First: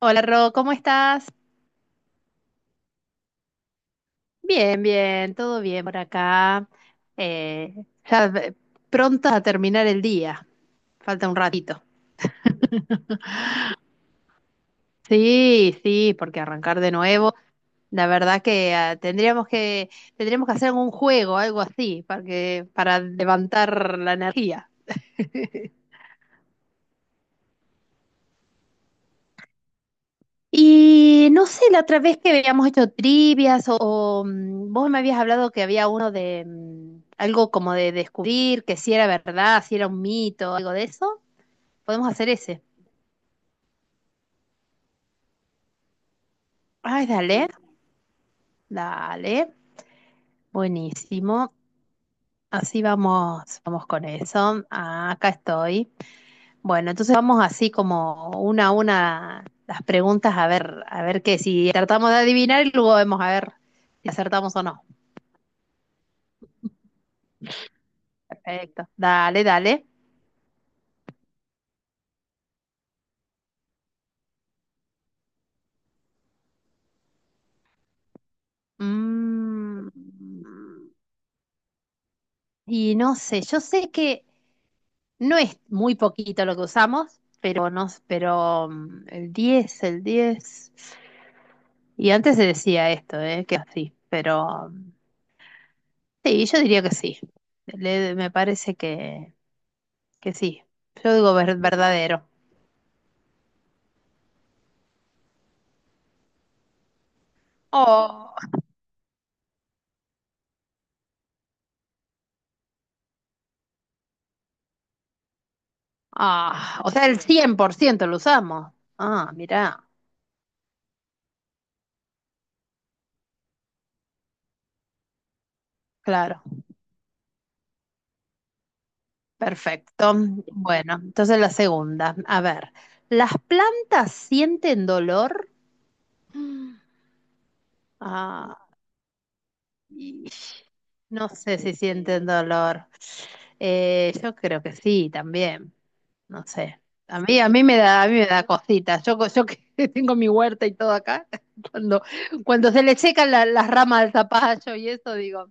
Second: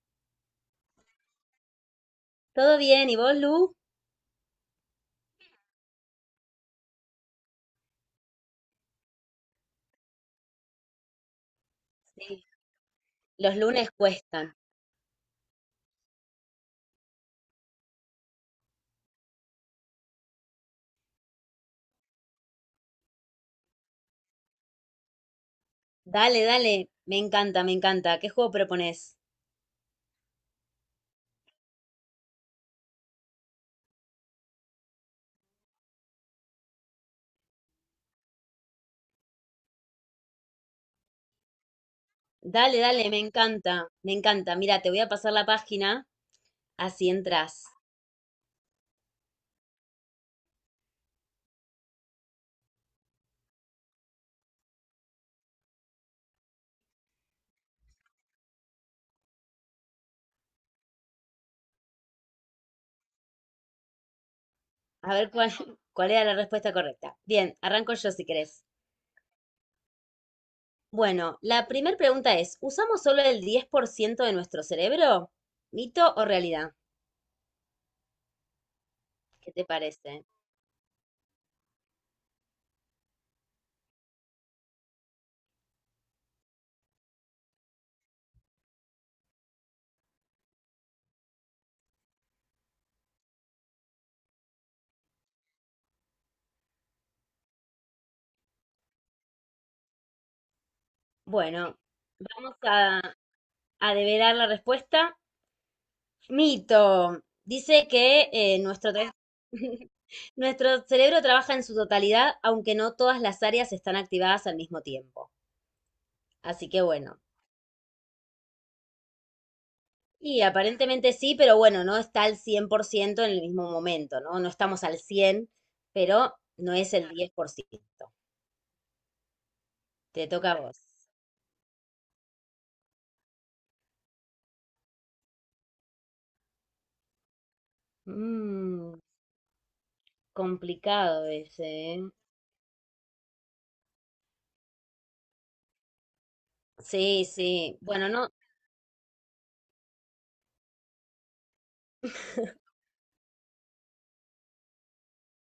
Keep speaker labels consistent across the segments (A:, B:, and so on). A: Hola Ro, ¿cómo estás?
B: Todo bien, ¿y vos, Lu?
A: Bien, bien, todo bien por acá. Eh, ya ve- pronta a terminar el día, falta un ratito.
B: Sí, los lunes cuestan.
A: Sí, sí, porque arrancar de nuevo, la verdad que tendríamos que hacer un juego, algo así, para que, para levantar la energía.
B: Dale, dale, me encanta, me encanta. ¿Qué juego proponés?
A: Y no sé, la otra vez que habíamos hecho trivias o vos me habías hablado que había uno de algo como de descubrir que si era verdad, si era un mito, algo de eso. Podemos hacer ese.
B: Dale, dale, me encanta, me encanta. Mira, te voy a pasar la página,
A: Ay,
B: así
A: dale,
B: entras.
A: dale. Buenísimo. Así vamos, vamos con eso. Ah, acá estoy. Bueno, entonces vamos así como una a una las preguntas a ver qué, si tratamos de adivinar y luego vemos a ver si acertamos o no.
B: A ver cuál, cuál era la respuesta correcta. Bien, arranco yo si querés.
A: Perfecto. Dale, dale.
B: Bueno, la primera pregunta es: ¿usamos solo el 10% de nuestro cerebro? ¿Mito o realidad? ¿Qué te
A: Mm,
B: parece?
A: y no sé, yo sé que no es muy poquito lo que usamos, pero no, pero el diez. Y antes se decía esto, ¿eh? Que así, pero sí, yo diría que sí. Me parece que sí. Yo digo
B: Bueno,
A: verdadero.
B: vamos a develar la respuesta. Mito. Dice que
A: Oh,
B: nuestro, tra- nuestro cerebro trabaja en su totalidad, aunque no todas las áreas están activadas al mismo tiempo. Así
A: ah,
B: que
A: o sea,
B: bueno.
A: el 100% lo usamos. Ah, mirá,
B: Y aparentemente sí, pero bueno, no está al 100% en el mismo momento, ¿no? No estamos al 100, pero
A: claro.
B: no es el diez por ciento.
A: Perfecto.
B: Te toca a vos.
A: Bueno, entonces la segunda. A ver, ¿las plantas sienten dolor? Mm. Ah,
B: Mm,
A: y-
B: complicado
A: no sé
B: ese,
A: si
B: ¿eh?
A: sienten dolor. Yo creo que sí, también. No sé.
B: Sí,
A: A mí me
B: sí.
A: da, a
B: Bueno,
A: mí me
B: no.
A: da cositas. Yo que tengo mi huerta y todo acá, cuando, cuando se le secan las ramas del zapallo y eso, digo,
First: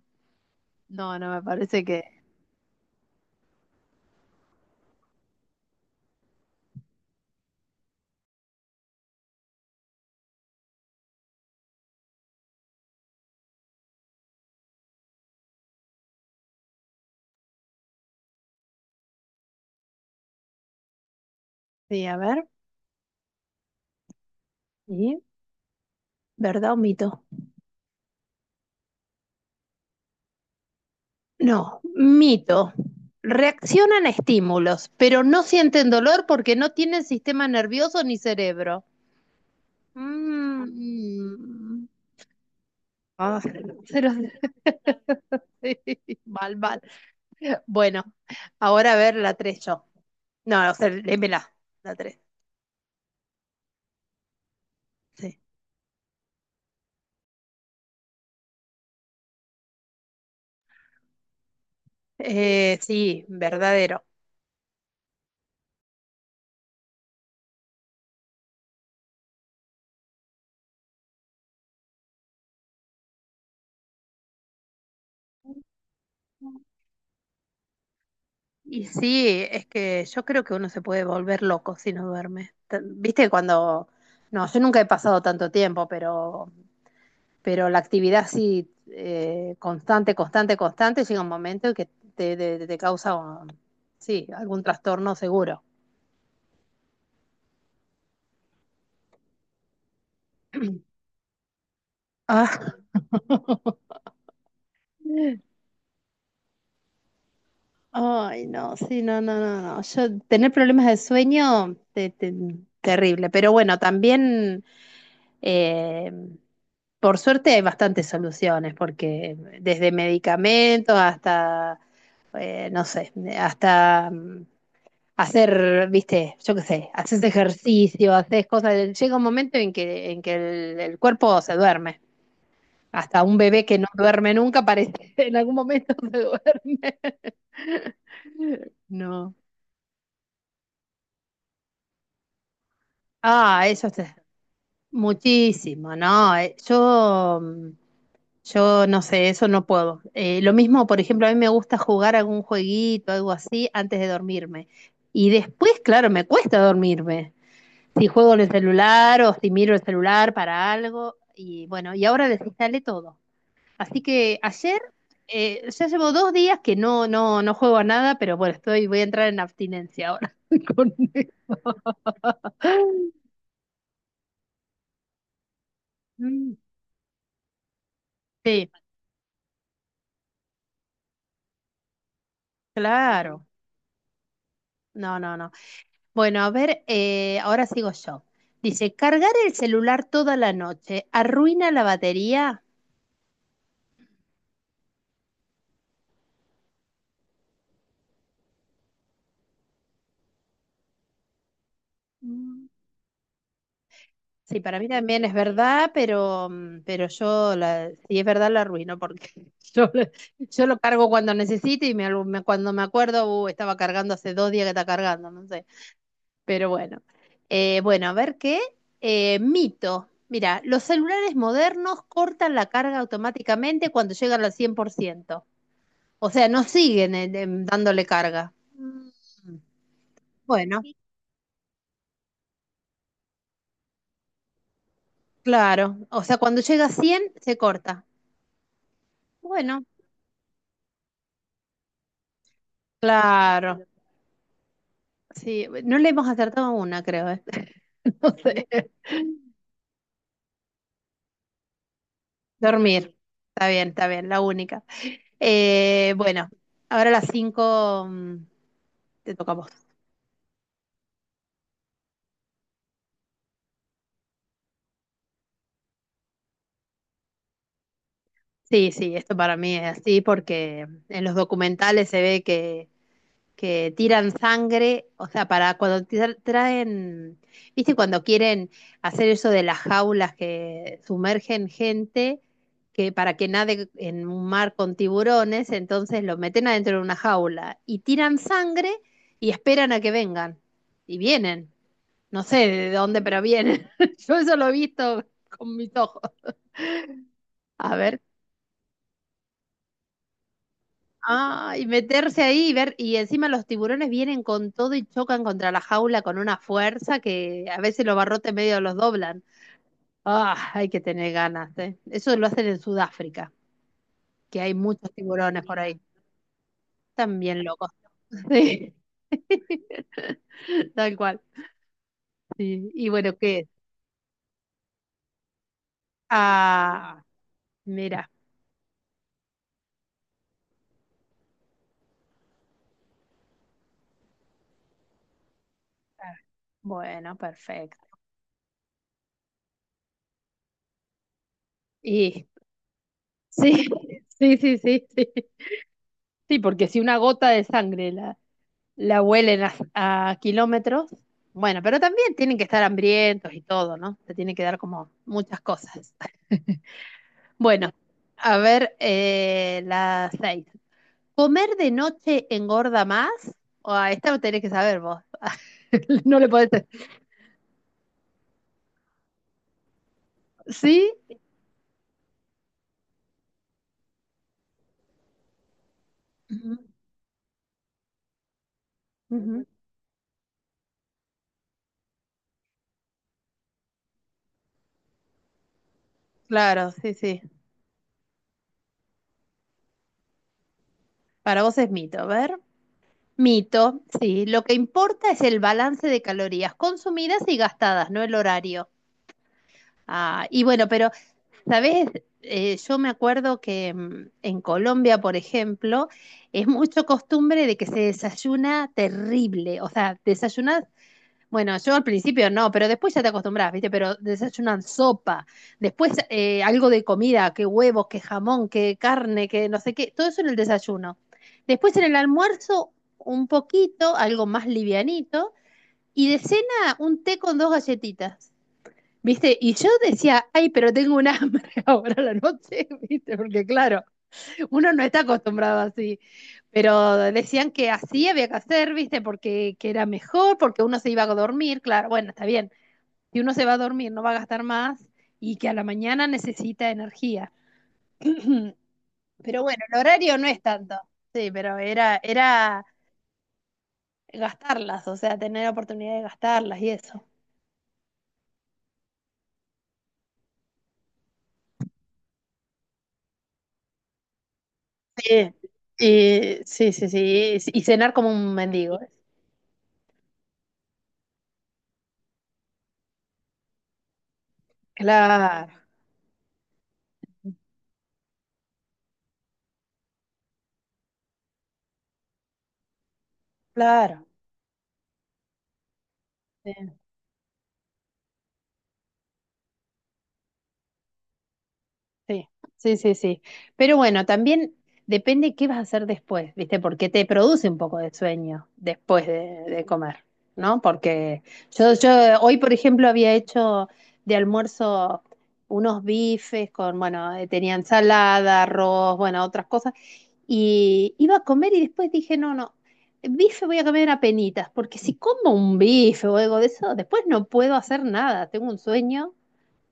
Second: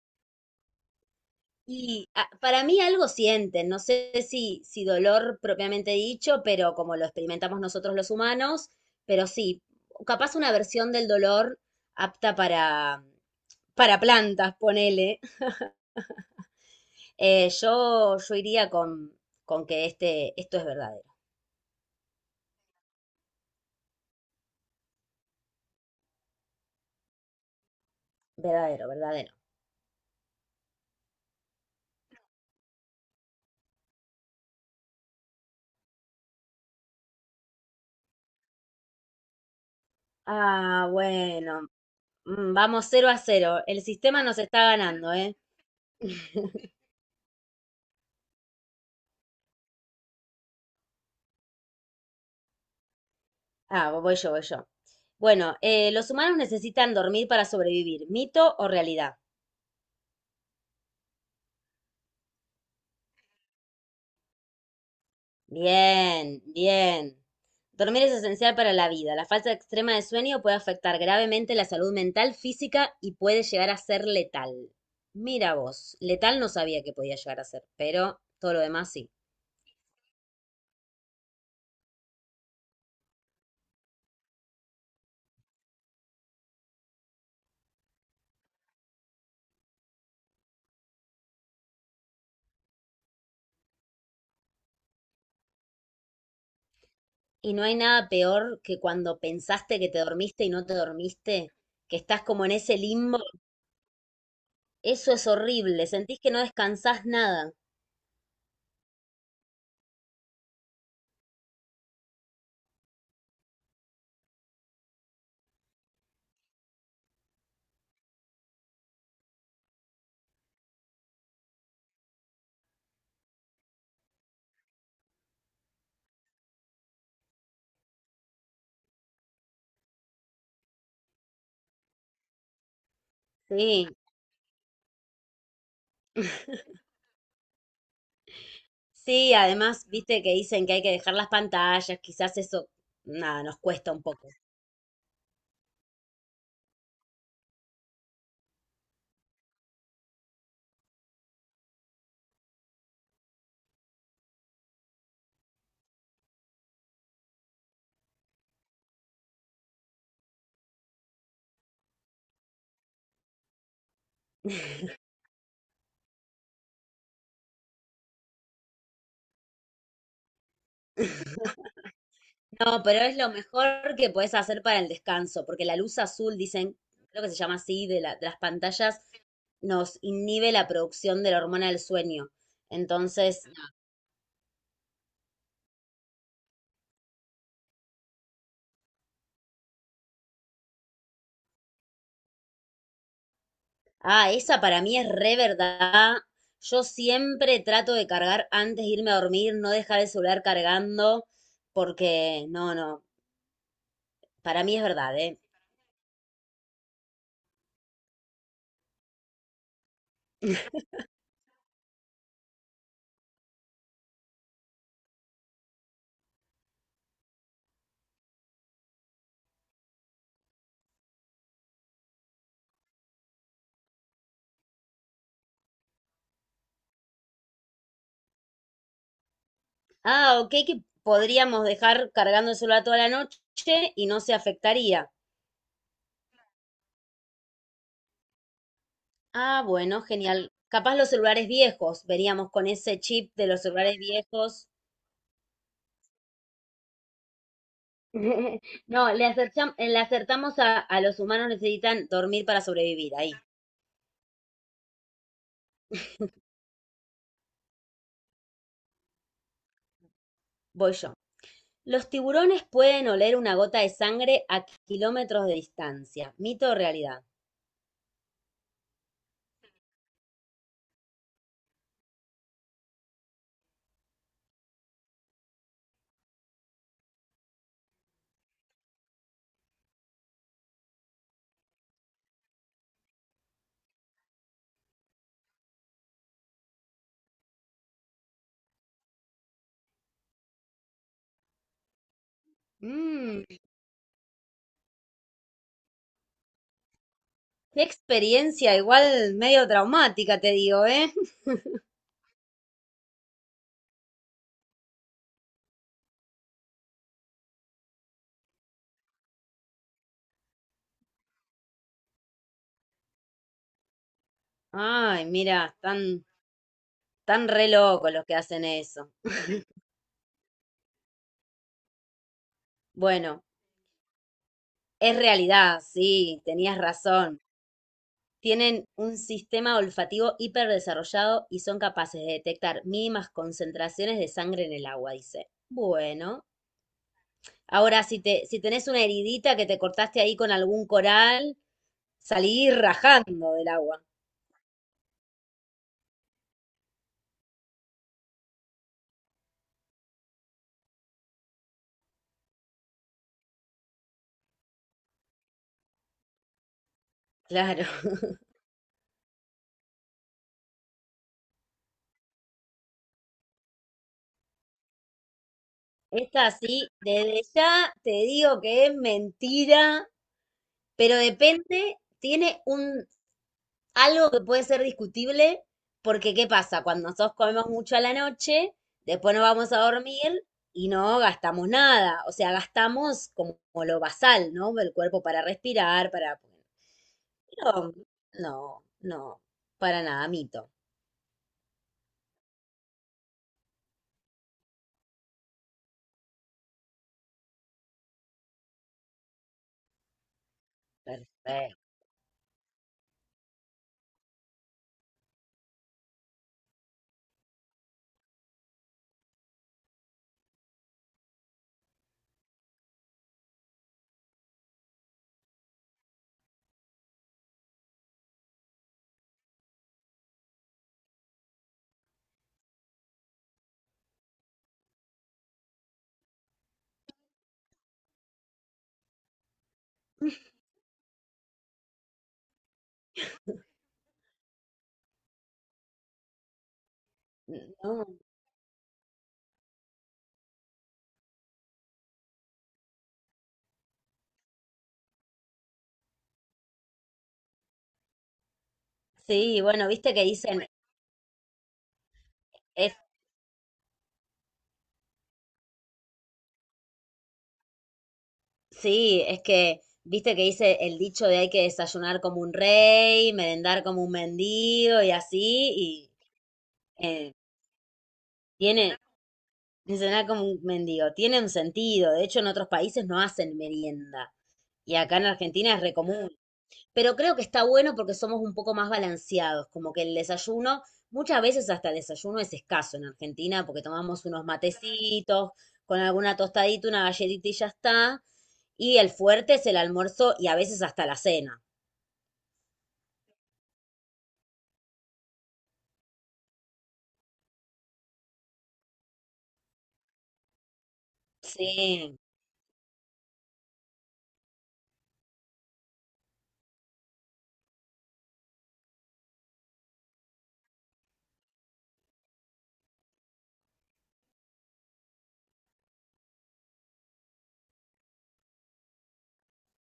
A: no, no me parece que.
B: Y para mí algo sienten, no sé si, si dolor propiamente dicho, pero como lo experimentamos nosotros los humanos, pero sí, capaz una versión del dolor apta para plantas, ponele. Yo iría con que este, esto es verdadero,
A: Sí, a ver. ¿Y? ¿Verdad o mito?
B: verdadero, verdadero.
A: No, mito. Reaccionan a estímulos, pero no sienten dolor porque no tienen sistema nervioso ni cerebro. Mm,
B: Ah, bueno,
A: mm.
B: mm, vamos cero a
A: Ah, se
B: cero, el
A: los-
B: sistema nos está ganando, ¿eh?
A: sí, mal, mal. Bueno, ahora a ver la 3. Yo. No, o sea, léemela, la 3.
B: Ah, voy yo, voy yo.
A: Sí.
B: Bueno, los humanos necesitan dormir para sobrevivir. ¿Mito o realidad?
A: Sí, verdadero.
B: Bien, bien. Dormir es esencial para la vida. La falta extrema de sueño puede afectar gravemente la salud mental, física y puede llegar a ser letal. Mira vos, letal no sabía que podía llegar a ser, pero todo lo
A: Y
B: demás sí.
A: sí, es que yo creo que uno se puede volver loco si no duerme. T- Viste cuando... No, yo nunca he pasado tanto tiempo, pero la actividad sí constante, constante, constante, llega un momento en que te causa, un- sí, algún trastorno seguro.
B: Y no hay nada peor que cuando pensaste que te dormiste y no te dormiste, que estás como en
A: Ah.
B: ese limbo. Eso es horrible, sentís que no descansás nada.
A: Ay, no, sí, no, no, no, no. Yo tener problemas de sueño, terrible. Pero bueno, también eh, por suerte hay bastantes soluciones, porque desde medicamentos hasta, no sé, hasta hacer, viste, yo qué sé, haces ejercicio, haces cosas. Llega un momento en que el cuerpo se duerme. Hasta un bebé que no
B: Sí.
A: duerme nunca parece, en algún momento se duerme.
B: Sí,
A: No.
B: además, viste que dicen que hay que dejar las pantallas, quizás eso, nada, nos
A: Ah, eso
B: cuesta
A: es
B: un poco.
A: muchísimo, ¿no? Yo, yo no sé, eso no puedo. Lo mismo, por ejemplo, a mí me gusta jugar algún jueguito, algo así, antes de dormirme. Y después, claro, me cuesta dormirme. Si juego en el celular o si miro el celular para algo, y bueno, y ahora desinstalé todo. Así que ayer ya llevo dos días que no juego a nada, pero bueno, estoy, voy a entrar en abstinencia ahora con eso.
B: No, pero es lo mejor que podés hacer para el descanso, porque la luz azul,
A: Mm,
B: dicen, creo que se llama así, de la- de las
A: sí,
B: pantallas, nos inhibe la producción de la hormona del sueño. Entonces,
A: claro. No, no, no. Bueno, a ver, ahora sigo yo. Dice, cargar el celular toda la noche arruina la batería.
B: ah, esa para mí es re verdad. Yo siempre trato de cargar antes de irme a dormir, no dejar el celular cargando, porque
A: Mm,
B: no, no,
A: sí,
B: para mí
A: para
B: es
A: mí
B: verdad,
A: también es
B: ¿eh?
A: verdad, pero, pero yo, la, si es verdad, la arruino porque yo, lo- yo lo cargo cuando necesito y me, cuando me acuerdo, estaba cargando hace dos días que está cargando, no sé. Pero bueno. Bueno, a ver qué. Mito. Mira, los celulares modernos cortan la carga automáticamente cuando llegan al cien por ciento. O sea, no siguen dándole carga. Mm,
B: Ah, ok,
A: bueno,
B: que
A: sí,
B: podríamos dejar cargando cargándoselo toda la noche y no se afectaría.
A: claro. O sea, cuando llega a 100, se corta.
B: Ah,
A: Bueno,
B: bueno, genial. Capaz los celulares viejos, veríamos con ese chip de los
A: claro.
B: celulares viejos.
A: Sí, no le hemos acertado una, creo. ¿Eh? No no, sé.
B: No, le acertam- le acertamos a los humanos necesitan dormir para sobrevivir.
A: Dormir.
B: Ahí,
A: Está bien, la única. Bueno, ahora a las 5 te tocamos.
B: voy yo. Los tiburones pueden oler una gota de sangre a kilómetros de distancia. ¿Mito o realidad?
A: Sí, sí, esto para mí es así porque en los documentales se ve que tiran sangre, o sea, para cuando traen, viste, cuando quieren hacer eso de las jaulas que sumergen gente, que para que nade en un mar con tiburones, entonces lo meten adentro de una jaula y tiran sangre y esperan a que vengan. Y vienen, no sé de dónde, pero
B: Mmm,
A: vienen. Yo eso lo he visto con mis ojos.
B: qué
A: A ver.
B: experiencia, igual medio traumática, te digo, ¿eh?
A: Ah, y meterse ahí y ver, y encima los tiburones vienen con todo y chocan contra la jaula con una fuerza que a veces los barrotes medio los doblan. Ah, hay que tener ganas, ¿eh? Eso lo hacen en Sudáfrica, que hay muchos
B: Ay,
A: tiburones
B: mira,
A: por ahí.
B: están
A: Están
B: tan
A: bien
B: re
A: locos.
B: locos los que hacen
A: Sí.
B: eso.
A: Tal cual. Sí. Y bueno,
B: Bueno,
A: ¿qué?
B: es realidad, sí, tenías
A: Ah,
B: razón.
A: mira.
B: Tienen un sistema olfativo hiperdesarrollado y son capaces de detectar mínimas concentraciones de sangre en el agua, dice.
A: Ah,
B: Bueno,
A: bueno,
B: ahora
A: perfecto.
B: si te, si tenés una heridita que te cortaste ahí con algún coral,
A: Y
B: salí rajando del
A: sí,
B: agua.
A: sí, sí, sí, sí. Sí, porque si una gota de sangre la, la huelen a kilómetros. Bueno, pero también tienen que estar hambrientos y todo, ¿no? Se tienen que dar como muchas cosas.
B: Claro.
A: Bueno, a ver, la seis. ¿Comer de noche engorda más? O a esta lo tenés que saber vos. No le
B: Esta
A: podés.
B: sí, desde ya te digo que es mentira,
A: ¿Sí?
B: pero depende, tiene un algo que puede ser discutible, porque ¿qué pasa?
A: Ujú.
B: Cuando nosotros comemos mucho a la noche, después nos
A: Ujú.
B: vamos a dormir y no gastamos nada. O sea, gastamos como, como lo basal, ¿no? El cuerpo para respirar, para...
A: Claro, sí, sí.
B: Pero no, no, para nada, mito.
A: Para vos es mito, a ver. Mito, sí. Lo que importa es el balance de calorías consumidas y gastadas, no el horario. Ah, y bueno, pero
B: Perfecto.
A: ¿sabés? Yo me acuerdo que en Colombia, por ejemplo, es mucho costumbre de que se desayuna terrible. O sea, desayunas, bueno, yo al principio no, pero después ya te acostumbras, ¿viste? Pero desayunan sopa, después algo de comida, que huevos, que jamón, que carne, que no sé qué, todo eso en el desayuno. Después en el almuerzo, un poquito, algo más livianito, y de cena, un té con dos galletitas. ¿Viste? Y yo decía, ay, pero tengo un hambre ahora a la noche, ¿viste? Porque claro, uno no está acostumbrado así. Pero decían que
B: No.
A: así había que hacer, ¿viste? Porque que era mejor, porque uno se iba a dormir, claro, bueno, está bien. Si uno se va a dormir, no va a gastar más y que a la mañana necesita energía.
B: Sí,
A: Pero bueno,
B: bueno,
A: el
B: viste que
A: horario no es
B: dicen,
A: tanto. Sí, pero era, era
B: es,
A: gastarlas, o sea, tener la oportunidad de gastarlas y eso.
B: sí, es que, viste que dice el dicho de hay que desayunar como un rey, merendar como un mendigo y así,
A: Sí,
B: y
A: y, sí, sí, sí.
B: eh,
A: Y cenar como un
B: tiene,
A: mendigo.
B: me suena como un mendigo. Tiene un sentido. De hecho, en otros países no hacen merienda. Y acá en
A: Claro,
B: Argentina es re común. Pero creo que está bueno porque somos un poco más balanceados. Como que el desayuno, muchas veces hasta el desayuno es escaso en Argentina porque tomamos
A: claro.
B: unos matecitos, con alguna tostadita,
A: Sí,
B: una galletita y ya está. Y el fuerte es el almuerzo y a veces hasta la cena.
A: sí, sí, sí, sí. Pero bueno, también depende qué vas a hacer después, ¿viste? Porque te produce un poco de sueño después de comer, ¿no? Porque yo
B: Sí,
A: hoy, por ejemplo, había hecho de almuerzo unos bifes con, bueno, tenía ensalada, arroz, bueno, otras cosas. Y iba a comer y después dije, no, no, bife voy a comer a penitas, porque si como un bife o algo de eso, después no puedo hacer nada, tengo un sueño.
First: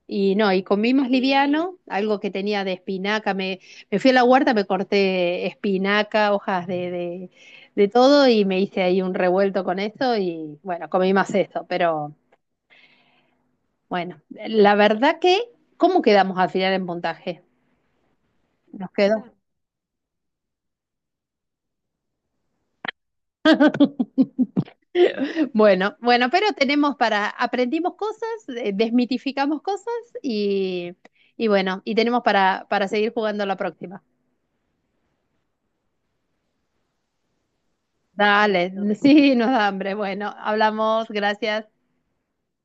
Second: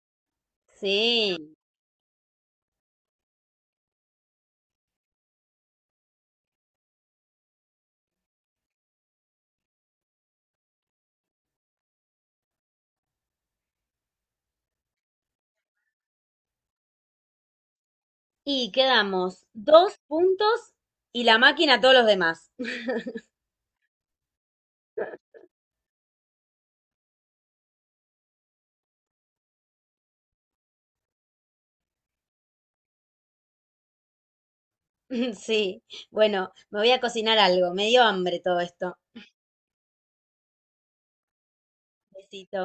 A: Y no, y comí más
B: sí.
A: liviano, algo que tenía de espinaca. Me fui a la huerta, me corté espinaca, hojas de todo y me hice ahí un revuelto con eso y bueno, comí más eso. Pero bueno, la verdad que, ¿cómo quedamos al final en puntaje?
B: Y
A: Nos quedó.
B: quedamos dos puntos y la máquina a todos los demás.
A: Bueno, bueno, pero tenemos para, aprendimos cosas, desmitificamos cosas y, y bueno, y tenemos para seguir jugando la próxima.
B: Sí, bueno, me voy a cocinar algo. Me dio hambre todo
A: Dale,
B: esto.
A: sí, nos da hambre. Bueno, hablamos, gracias.
B: Besito.